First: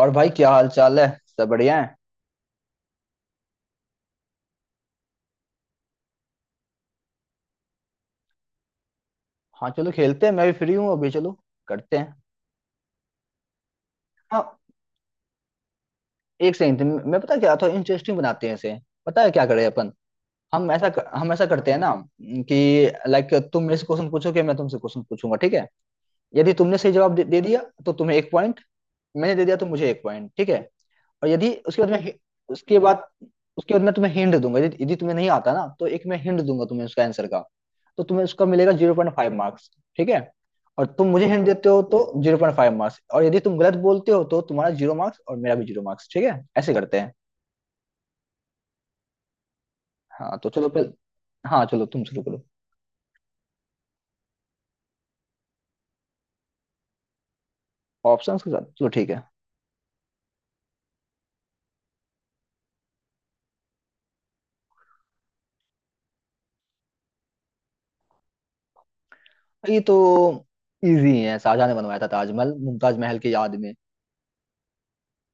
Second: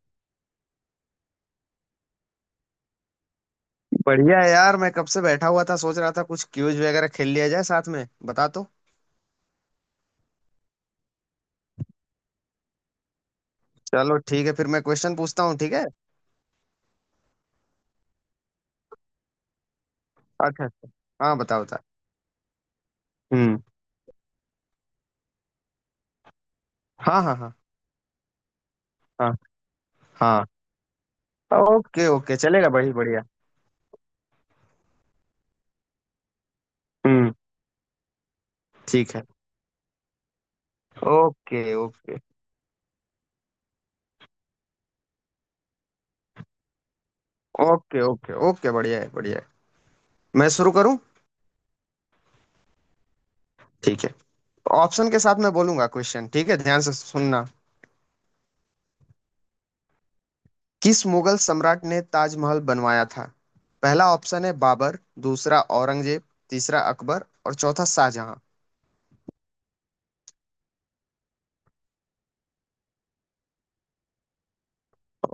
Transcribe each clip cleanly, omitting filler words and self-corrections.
और भाई क्या हाल चाल है? सब बढ़िया है। बढ़िया है यार। मैं कब से बैठा हुआ था, सोच रहा था कुछ क्यूज वगैरह खेल लिया जाए साथ में, बता तो। हाँ चलो खेलते हैं, मैं भी फ्री हूँ अभी। चलो करते हैं। चलो हाँ ठीक है, फिर मैं क्वेश्चन पूछता हूँ, ठीक है। एक सेकंड। मैं पता है क्या था, इंटरेस्टिंग बनाते हैं इसे। पता है क्या करें अपन। अच्छा हम अच्छा। ऐसा हम हाँ ऐसा बताओ करते हैं बता। ना? कि लाइक हम्म। तुम मेरे से क्वेश्चन पूछोगे, मैं तुमसे क्वेश्चन पूछूंगा, ठीक है? यदि तुमने सही जवाब हाँ दे, हाँ दे हाँ। दिया तो तुम्हें एक पॉइंट। मैंने हाँ दे दिया तो मुझे एक पॉइंट, हाँ। ठीक है। और यदि उसके बाद में ओके ओके, चलेगा, उसके बड़ी बाद बढ़िया। उसके बाद मैं तुम्हें हिंट दूंगा। यदि यदि तुम्हें नहीं आता ना, तो एक मैं हिंट दूंगा तुम्हें उसका आंसर हम्म। का। तो तुम्हें उसका मिलेगा जीरो पॉइंट ठीक है। फाइव मार्क्स, ठीक है। और तुम मुझे हिंट ओके देते हो तो okay zero point five marks, और यदि तुम गलत बोलते हो तो तुम्हारा जीरो मार्क्स और मेरा भी जीरो मार्क्स, ठीक है? ऐसे करते हैं। ओके। ओके ओके, बढ़िया है बढ़िया है। हाँ मैं तो चलो शुरू फिर। करूँ? हाँ चलो तुम शुरू करो। ठीक है। ऑप्शन के साथ मैं बोलूंगा क्वेश्चन, ठीक है, ध्यान से सुनना। ऑप्शन के साथ, चलो ठीक है। किस मुगल सम्राट ने ताजमहल बनवाया था? पहला ऑप्शन है बाबर, दूसरा औरंगजेब, तीसरा अकबर और चौथा शाहजहां। ये तो इजी है। शाहजहां ने बनवाया था ताजमहल, मुमताज महल की याद में।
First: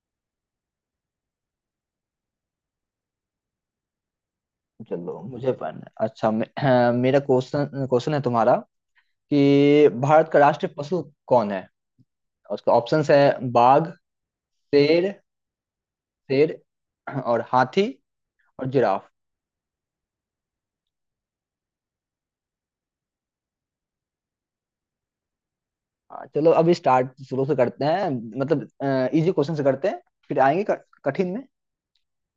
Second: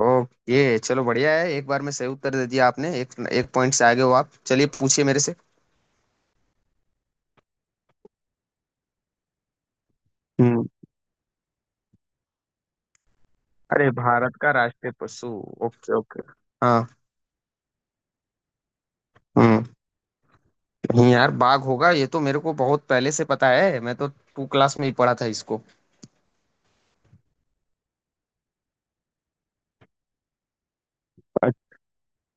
ओके चलो बढ़िया है, एक बार में सही उत्तर दे दिया आपने, एक एक पॉइंट से आगे हो आप। चलिए पूछिए चलो मेरे से। मुझे पढ़ना अच्छा मेरा क्वेश्चन क्वेश्चन है तुम्हारा, कि भारत का हम्म। राष्ट्रीय पशु कौन है? उसका ऑप्शंस है बाघ, अरे, भारत का राष्ट्रीय शेर पशु। Okay okay. शेर हाँ। और हाथी, और जिराफ। हम्म। नहीं यार, बाघ होगा, ये तो मेरे को बहुत पहले से पता है, मैं तो टू क्लास में ही पढ़ा था इसको। हाँ, चलो अब स्टार्ट शुरू से करते हैं। मतलब इजी क्वेश्चन से करते हैं, फिर आएंगे कठिन में। अच्छा।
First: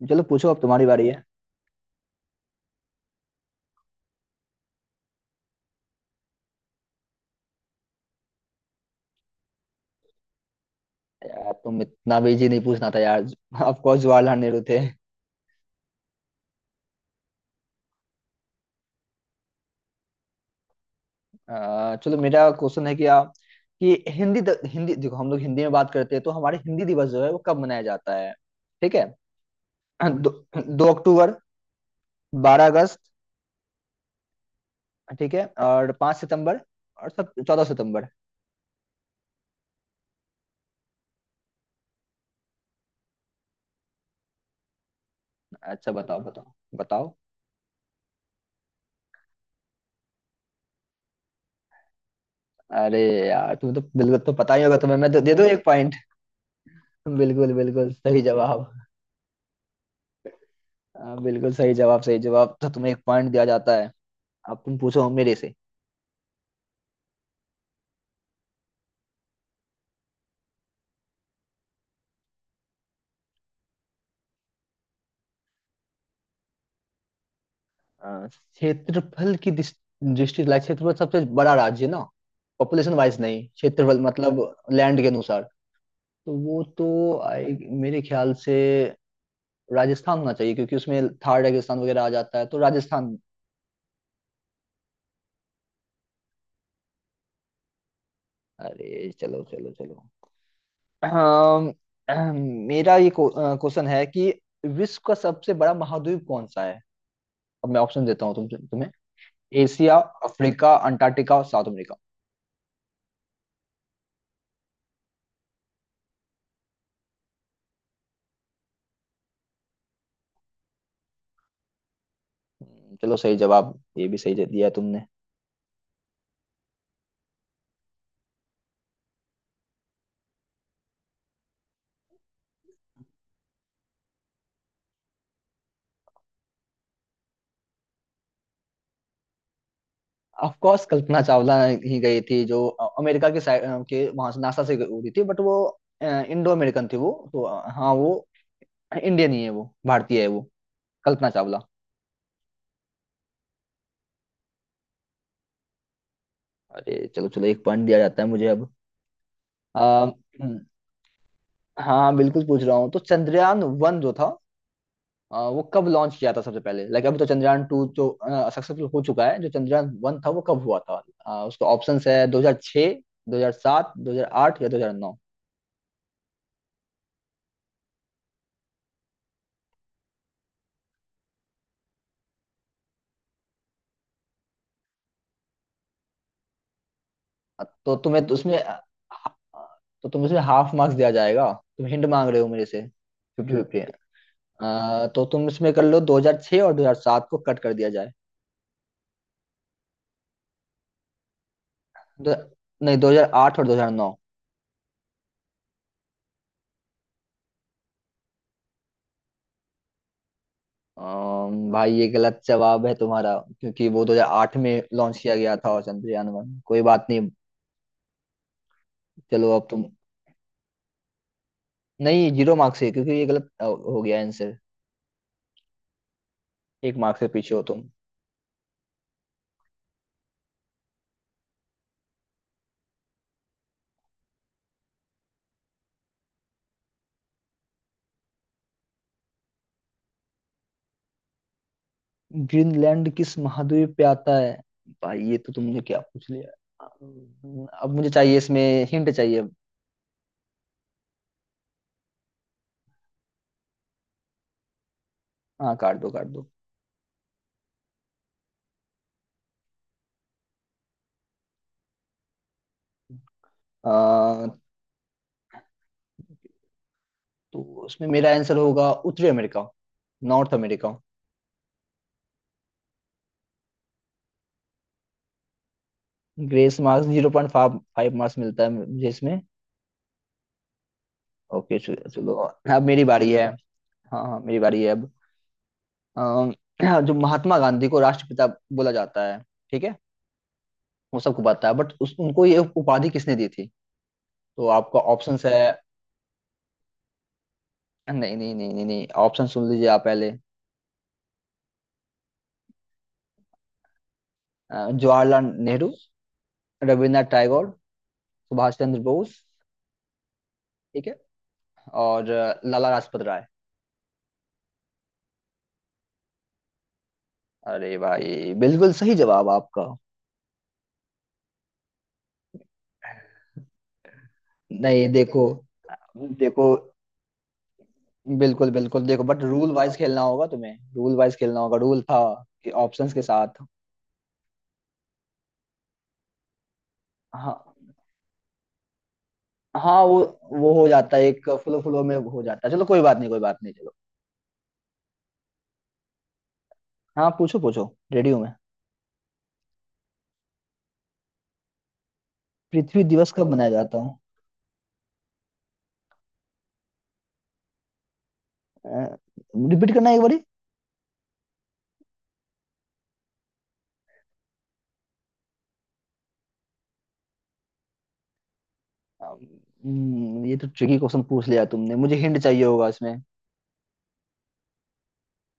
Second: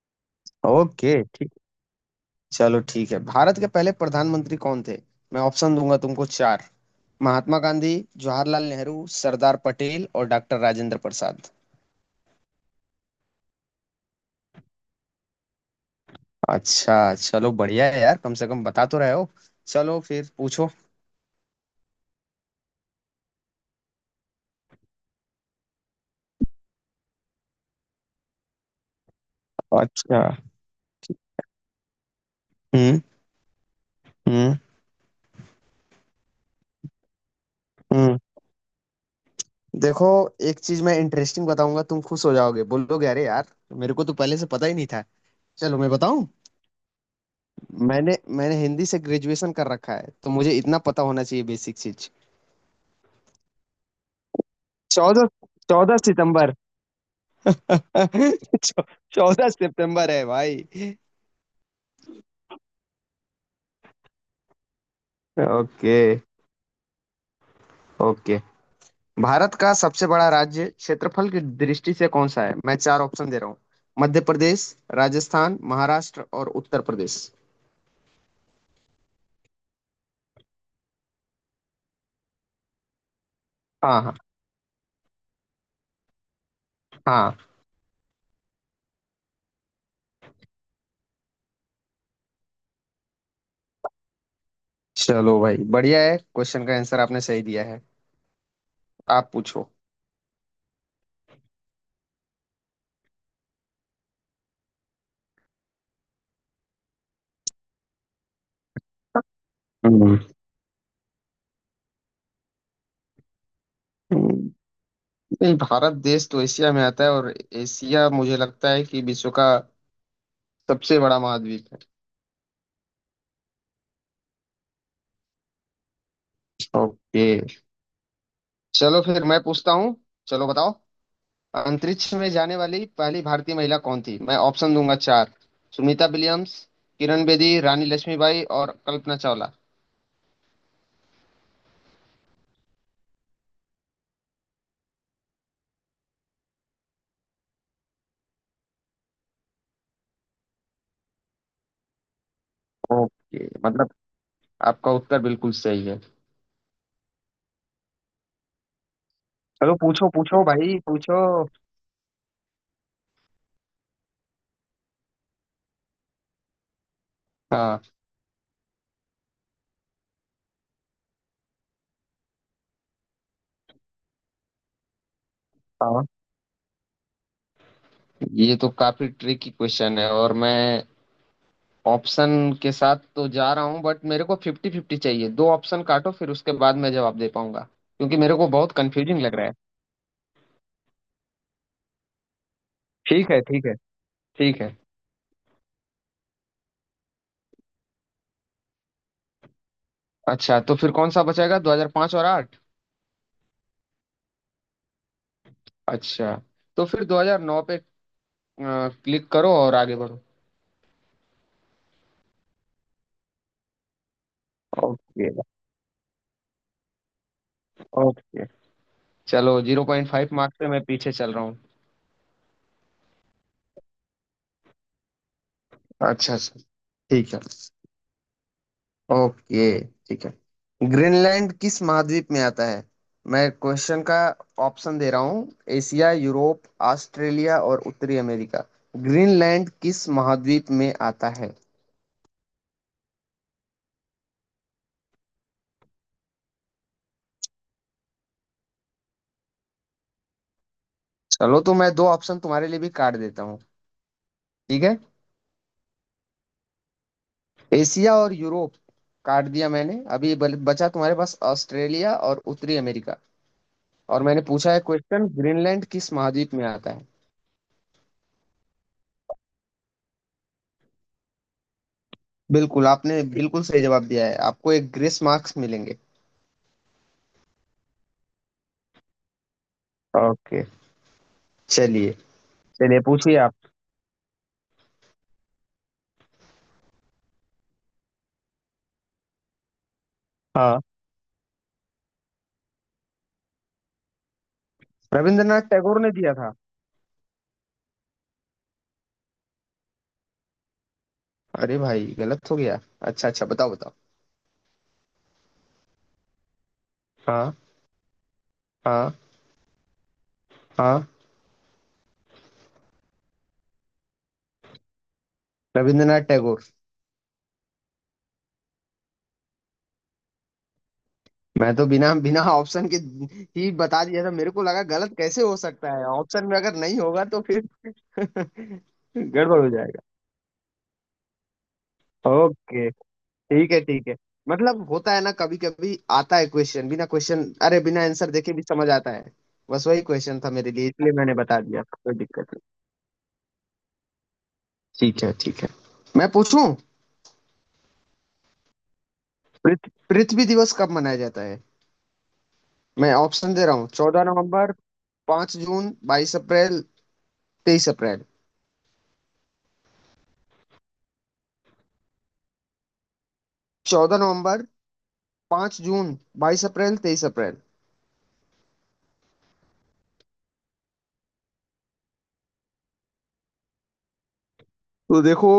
चलो पूछो, अब तुम्हारी बारी है। ओके ठीक। चलो ठीक है, भारत के पहले प्रधानमंत्री कौन थे? मैं ऑप्शन दूंगा तुमको चार। महात्मा गांधी, जवाहरलाल नेहरू, सरदार पटेल और डॉक्टर राजेंद्र प्रसाद। यार तुम इतना भी इजी नहीं पूछना था यार। ऑफ कोर्स जवाहरलाल नेहरू थे। अच्छा चलो बढ़िया है यार, कम से कम बता तो रहे हो। चलो फिर पूछो। चलो मेरा क्वेश्चन है कि आप, कि हिंदी हिंदी, देखो हम लोग हिंदी में बात करते हैं तो हमारे हिंदी दिवस जो है वो कब मनाया जाता है, ठीक है? अच्छा। दो, 2 अक्टूबर, 12 अगस्त, हम्म। हम्म। ठीक है, और 5 सितंबर, और सब 14 सितंबर। हम्म। देखो, एक चीज मैं इंटरेस्टिंग बताऊंगा, तुम खुश हो जाओगे, बोलोगे अरे यार, मेरे को तो पहले से पता ही नहीं था। चलो मैं अच्छा बताओ बताऊं। बताओ, बताओ। मैंने मैंने हिंदी से ग्रेजुएशन कर रखा है, तो मुझे इतना पता होना चाहिए, बेसिक चीज। अरे यार तुम्हें तो बिल्कुल तो पता ही होगा तुम्हें, मैं तो चौदह, दे दूं एक पॉइंट। चौदह सितंबर। बिल्कुल बिल्कुल सही जवाब। चौदह सितंबर है भाई। हाँ, बिल्कुल सही जवाब, सही जवाब, तो तुम्हें एक पॉइंट दिया जाता है। अब तुम पूछो मेरे से। Okay okay. भारत का सबसे बड़ा राज्य क्षेत्रफल की दृष्टि से कौन सा है? मैं चार ऑप्शन दे रहा हूँ। मध्य प्रदेश, राजस्थान, महाराष्ट्र और उत्तर प्रदेश। अ, क्षेत्रफल की दृष्टि, लाइक क्षेत्रफल सबसे बड़ा राज्य है ना? पॉपुलेशन वाइज नहीं, क्षेत्रफल, हाँ हाँ। मतलब लैंड के अनुसार। तो वो तो हाँ। मेरे ख्याल से राजस्थान होना चाहिए क्योंकि उसमें थार रेगिस्तान वगैरह आ जाता है, तो राजस्थान। चलो भाई बढ़िया है, क्वेश्चन का आंसर आपने सही दिया है। अरे आप चलो पूछो। चलो चलो। अम, अम, मेरा ये क्वेश्चन है कि विश्व का सबसे बड़ा महाद्वीप कौन सा है? अब मैं ऑप्शन देता हूँ तुम्हें: एशिया, हम्म। अफ्रीका, अंटार्कटिका और साउथ अमेरिका। हम्म, नहीं, भारत देश तो एशिया में आता है, और एशिया मुझे लगता है कि विश्व का सबसे बड़ा महाद्वीप है। चलो सही जवाब, ये भी सही दे दिया तुमने। ओके। चलो फिर मैं पूछता हूँ। चलो बताओ। अंतरिक्ष में जाने वाली पहली भारतीय महिला कौन थी? मैं ऑप्शन दूंगा चार। सुनीता विलियम्स, किरण बेदी, रानी लक्ष्मीबाई और कल्पना चावला। ऑफ कोर्स कल्पना चावला ही गई थी, जो अमेरिका के साइड के वहां से नासा से उड़ी थी, बट वो इंडो अमेरिकन थी वो, तो हाँ वो इंडियन ही है, वो भारतीय है वो, कल्पना चावला। ओके मतलब आपका उत्तर बिल्कुल सही है। अरे चलो चलो, एक पॉइंट दिया जाता है मुझे। चलो पूछो अब पूछो भाई पूछो। हाँ हाँ, बिल्कुल पूछ रहा हूँ। तो चंद्रयान वन जो था, वो कब लॉन्च किया था सबसे पहले, लाइक अभी तो चंद्रयान हाँ टू जो सक्सेसफुल हो चुका है, जो चंद्रयान वन था वो कब हुआ था? उसका ऑप्शंस है 2006, 2007, 2008 या 2009। हाँ। ये तो काफी ट्रिकी क्वेश्चन है, और मैं ऑप्शन के साथ तो जा रहा हूँ, बट मेरे को फिफ्टी फिफ्टी चाहिए, दो ऑप्शन काटो, फिर उसके बाद मैं जवाब दे पाऊंगा, तो क्योंकि तुम्हें तो मेरे को उसमें बहुत अ, कंफ्यूजिंग लग रहा है। तो तुम्हें उसमें हाफ मार्क्स दिया जाएगा, तुम हिंट मांग रहे हो मेरे से, ठीक है फिफ्टी ठीक है। फिफ्टी। ठीक है। तो तुम इसमें कर लो, 2006 और 2007 को कट कर दिया जाए। अच्छा तो फिर कौन सा बचेगा, 2005 और दो, 8? नहीं, 2008 और 2009। अच्छा तो फिर 2009 पे क्लिक करो और आगे बढ़ो। भाई ये गलत जवाब है तुम्हारा, क्योंकि वो 2008 में लॉन्च ओके किया गया था और चंद्रयान वन, कोई बात नहीं। ओके। चलो चलो अब तुम, 0.5 मार्क्स पे मैं पीछे चल रहा हूँ। नहीं जीरो मार्क्स है क्योंकि ये गलत हो गया आंसर। अच्छा अच्छा। एक मार्क्स से ठीक है। पीछे हो तुम। ओके। ठीक है। ग्रीनलैंड किस महाद्वीप में आता है? मैं क्वेश्चन का ऑप्शन दे रहा हूँ, एशिया, यूरोप, ऑस्ट्रेलिया और उत्तरी अमेरिका। ग्रीनलैंड किस महाद्वीप में आता है? ग्रीनलैंड किस महाद्वीप पे आता है? भाई ये तो तुमने क्या पूछ लिया। अब मुझे चाहिए इसमें, हिंट चाहिए। चलो तो मैं दो ऑप्शन तुम्हारे लिए भी काट देता हूँ, ठीक है। हाँ काट दो काट दो। एशिया और यूरोप काट दिया मैंने। अभी बचा तुम्हारे पास ऑस्ट्रेलिया और उत्तरी अमेरिका। और मैंने आ, पूछा है क्वेश्चन, ग्रीनलैंड किस महाद्वीप में आता है? तो उसमें मेरा आंसर होगा उत्तरी अमेरिका, नॉर्थ अमेरिका। बिल्कुल, आपने बिल्कुल सही जवाब दिया है, आपको एक ग्रेस मार्क्स मिलेंगे। Grace marks, zero point five marks मिलता है मुझे इसमें। ओके। ओके चलो चलिए। चलो, अब चलिए मेरी बारी पूछिए है। आप। हाँ हाँ, मेरी बारी है अब। अम, हाँ, जो महात्मा गांधी को राष्ट्रपिता बोला जाता है, ठीक है, हाँ, वो सबको पता है, बट उस उनको ये उपाधि किसने दी थी? तो आपका ऑप्शंस है। रविंद्रनाथ टैगोर ने दिया था। नहीं नहीं नहीं नहीं नहीं, ऑप्शन सुन लीजिए आप पहले। अरे भाई गलत हो गया। अच्छा अच्छा बताओ बताओ। जवाहरलाल नेहरू, रविन्द्रनाथ हाँ टैगोर, सुभाष चंद्र हाँ। बोस, हाँ। ठीक है, और लाला लाजपत राय। रविंद्रनाथ टैगोर। अरे भाई बिल्कुल सही जवाब आपका। मैं तो बिना बिना ऑप्शन के ही बता दिया था, मेरे को लगा नहीं गलत कैसे देखो, हो सकता है, ऑप्शन में देखो, अगर नहीं होगा तो फिर बिल्कुल बिल्कुल, देखो बट गड़बड़ हो रूल वाइज जाएगा। खेलना होगा तुम्हें, रूल वाइज खेलना होगा, रूल था कि ओके। ऑप्शंस के साथ। ठीक है ठीक है। मतलब होता है ना, कभी कभी आता है क्वेश्चन, बिना क्वेश्चन, हाँ अरे बिना आंसर देखे भी समझ आता है। बस हाँ, वही वो क्वेश्चन था मेरे वो हो लिए, इसलिए जाता है, मैंने एक बता फ्लो दिया, फ्लो कोई में हो दिक्कत जाता है। चलो कोई बात नहीं, कोई बात नहीं, चलो। नहीं। ठीक है ठीक है। मैं पूछूं? हाँ पूछो पूछो, रेडी हूँ मैं। पृथ्वी दिवस कब मनाया जाता है? पृथ्वी मैं दिवस कब ऑप्शन दे मनाया रहा हूँ, जाता चौदह नवंबर, पांच जून, बाईस अप्रैल, तेईस अप्रैल। है? रिपीट करना एक बारी। चौदह नवंबर, पांच जून, बाईस अप्रैल, तेईस अप्रैल। ये तो ट्रिकी क्वेश्चन पूछ लिया तुमने, मुझे हिंट चाहिए होगा इसमें। तो देखो,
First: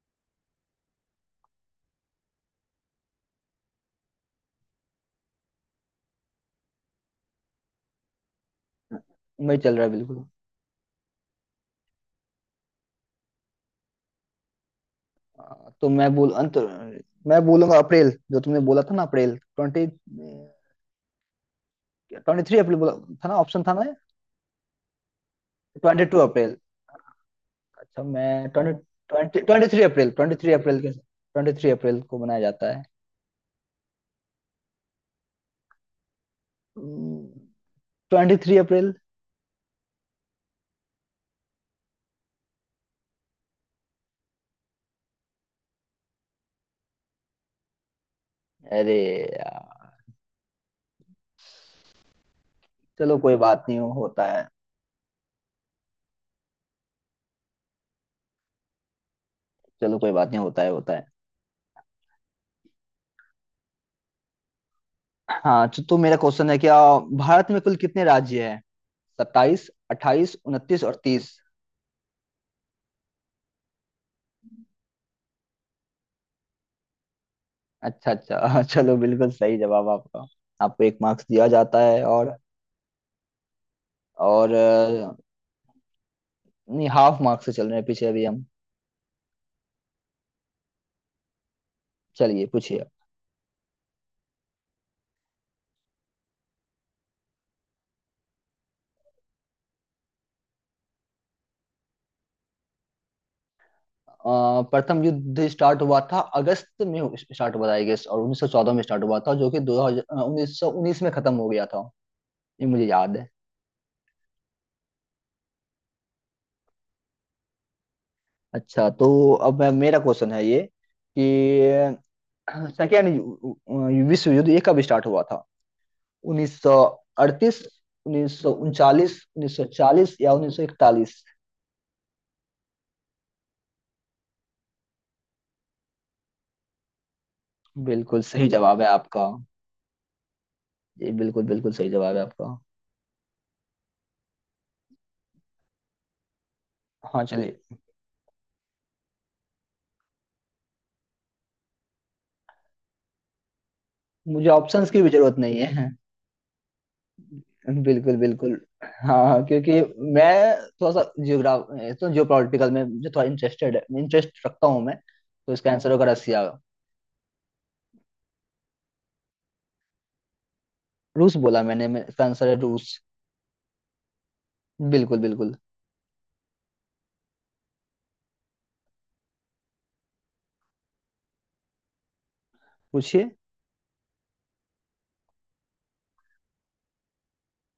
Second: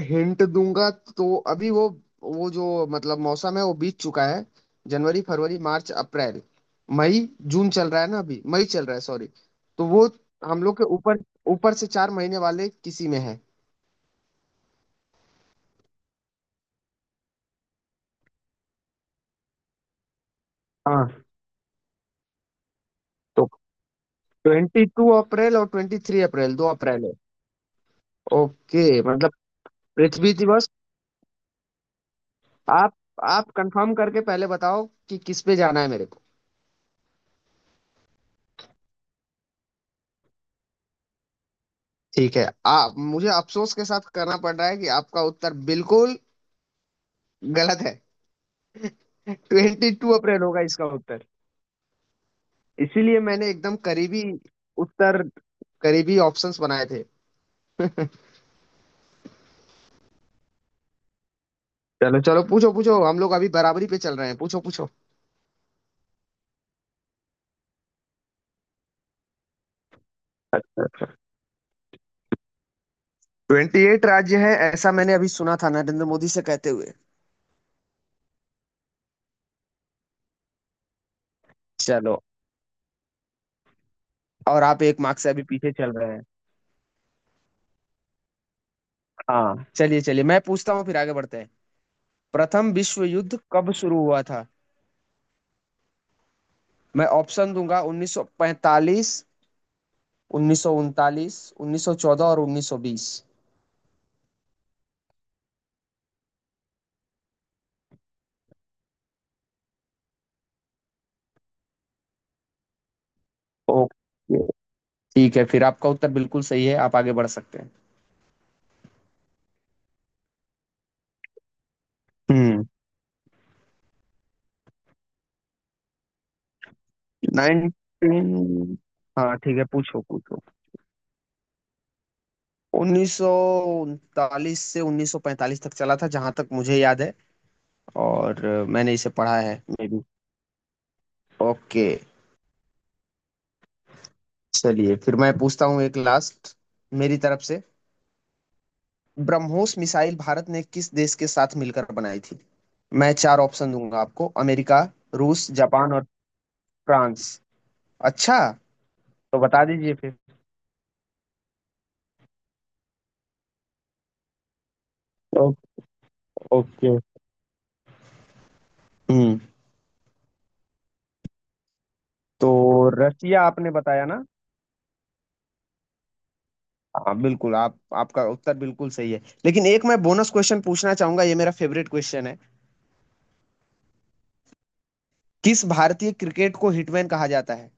हिंट दूंगा तो, अभी वो जो मतलब मौसम है वो बीत चुका है। जनवरी, फरवरी, मार्च, अप्रैल, मई, जून चल रहा है ना, अभी मई चल रहा है, सॉरी। मैं चल रहा तो है वो बिल्कुल। हम लोग के ऊपर, ऊपर से चार महीने वाले किसी में है। तो मैं बोलूंगा अप्रैल, जो तुमने बोला था ना, अप्रैल ट्वेंटी, हाँ। ट्वेंटी थ्री अप्रैल बोला था ना, तो ऑप्शन था ना? ट्वेंटी टू अप्रैल और twenty twenty two three April. April, दो अप्रैल है। अच्छा मैं ट्वेंटी ओके मतलब ट्वेंटी ट्वेंटी थ्री अप्रैल, पृथ्वी ट्वेंटी थ्री दिवस। अप्रैल के ट्वेंटी थ्री अप्रैल को मनाया जाता है। आप आप कंफर्म करके पहले बताओ कि किस पे जाना है मेरे को। Twenty three April. ठीक है आप, मुझे अफसोस के साथ करना पड़ रहा है कि आपका उत्तर बिल्कुल गलत है। अरे ट्वेंटी यार टू अप्रैल होगा इसका उत्तर, चलो इसीलिए कोई मैंने बात एकदम नहीं, हो करीबी होता है। उत्तर, करीबी ऑप्शंस बनाए थे। चलो कोई बात नहीं, होता है होता है। चलो चलो, पूछो पूछो, हम लोग अभी बराबरी पे चल रहे हैं, पूछो पूछो। हाँ तो मेरा क्वेश्चन है क्या, भारत में कुल कितने राज्य हैं? 27, 28, 29 और 30। ट्वेंटी एट राज्य है, ऐसा मैंने अभी सुना था नरेंद्र मोदी से कहते हुए। अच्छा अच्छा, चलो बिल्कुल सही जवाब आपका, आपको एक मार्क्स दिया जाता है। चलो। और और और आप एक अ, मार्क्स से अभी पीछे चल रहे हैं। नहीं, हाफ मार्क्स से चल रहे हैं पीछे अभी हम। हाँ चलिए चलिए, मैं पूछता हूँ फिर आगे बढ़ते हैं। चलिए प्रथम पूछिए। विश्व युद्ध कब शुरू हुआ था? मैं ऑप्शन दूंगा 1945, 1939, 1914 और 1920। प्रथम युद्ध स्टार्ट हुआ था, अगस्त में स्टार्ट हुआ था आई गेस, और 1914 में स्टार्ट हुआ था, जो कि 2000 1919 में खत्म हो गया था, ये मुझे याद है। ओके ठीक है, फिर आपका उत्तर बिल्कुल सही है, आप आगे बढ़ सकते हैं। अच्छा तो अब मेरा क्वेश्चन है ये, कि हम्म। सेकेंड विश्व युद्ध ये कब स्टार्ट हुआ था? 1938, 19। 1939, हाँ ठीक है, पूछो 1940 या पूछो। 1941? 1939 से 1945 तक चला था, जहां तक मुझे याद है। बिल्कुल और सही जवाब है मैंने इसे आपका। पढ़ा है, मे बी। ये बिल्कुल बिल्कुल ओके। सही जवाब है आपका। चलिए फिर मैं पूछता हूँ एक लास्ट मेरी हाँ तरफ चलिए। से। ब्रह्मोस मिसाइल भारत ने किस देश के साथ मिलकर बनाई थी? मैं चार ऑप्शन दूंगा आपको, मुझे अमेरिका, ऑप्शंस की भी जरूरत रूस, नहीं है। जापान और फ्रांस। बिल्कुल अच्छा बिल्कुल। तो हाँ बता क्योंकि दीजिए फिर। मैं थोड़ा सा जियोग्राफ तो जियोपॉलिटिकल में मुझे थोड़ा इंटरेस्टेड है, इंटरेस्ट रखता हूँ मैं। तो ओ- इसका आंसर होगा रसिया। ओके। हम्म। रूस बोला मैंने, मैं, इसका आंसर तो है रूस। रसिया आपने बताया ना। बिल्कुल बिल्कुल। हाँ बिल्कुल आप, आपका उत्तर बिल्कुल सही है, लेकिन एक मैं बोनस क्वेश्चन पूछना चाहूंगा, ये मेरा फेवरेट क्वेश्चन है। पूछिए। किस भारतीय क्रिकेट को हिटमैन कहा जाता है?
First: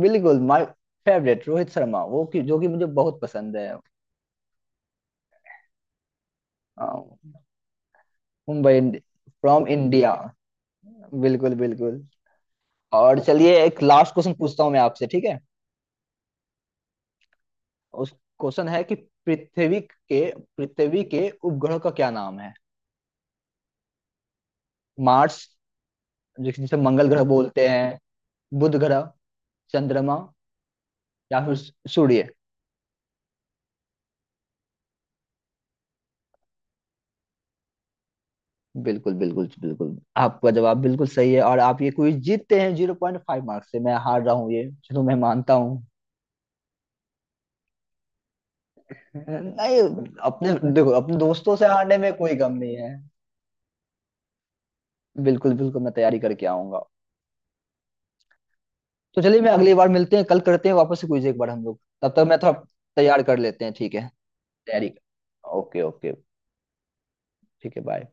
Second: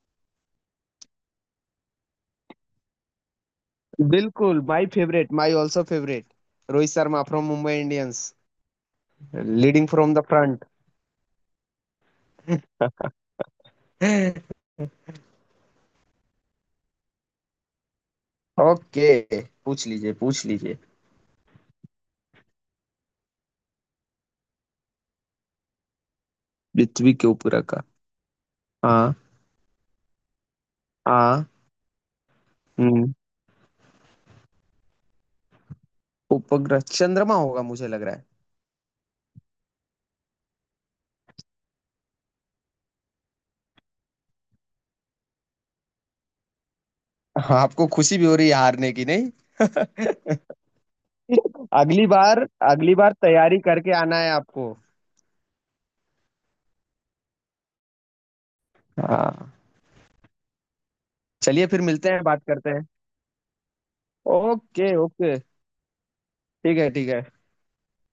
बिल्कुल माय फेवरेट रोहित शर्मा, वो कि जो कि मुझे बहुत पसंद है। बिल्कुल my favourite, my also favourite, ah, Rohit Sharma from Mumbai Indians, Mumbai, from leading India. From the front. बिल्कुल बिल्कुल। और चलिए, एक लास्ट क्वेश्चन पूछता हूँ मैं आपसे, ठीक है? उस क्वेश्चन है कि, ओके। पृथ्वी पूछ लीजिए के पूछ लीजिए। पृथ्वी के उपग्रह का क्या नाम है? मार्स, जिसे मंगल पृथ्वी ग्रह के उपग्रह बोलते का। हैं, बुध ग्रह, हाँ चंद्रमा, या हाँ। फिर सूर्य। हम्म। उपग्रह चंद्रमा होगा, मुझे लग रहा है। बिल्कुल बिल्कुल बिल्कुल, आपका जवाब बिल्कुल सही है और आप ये क्विज जीतते हैं। जीरो पॉइंट फाइव मार्क्स से मैं हार रहा हूँ ये, चलो मैं मानता हूँ। हाँ, आपको खुशी भी हो रही है हारने की नहीं। नहीं, अपने देखो, अपने दोस्तों से हारने अगली में कोई बार, गम नहीं है। अगली बार तैयारी करके आना है आपको। बिल्कुल बिल्कुल, मैं तैयारी करके आऊंगा। तो चलिए, मैं हाँ। अगली बार मिलते हैं, कल करते हैं वापस से क्विज एक बार हम चलिए लोग, फिर तब मिलते हैं, तक मैं बात थोड़ा करते हैं। तैयार कर लेते हैं, ठीक है? तैयारी। Okay okay. Okay okay. ठीक है ठीक है। ठीक है, बाय।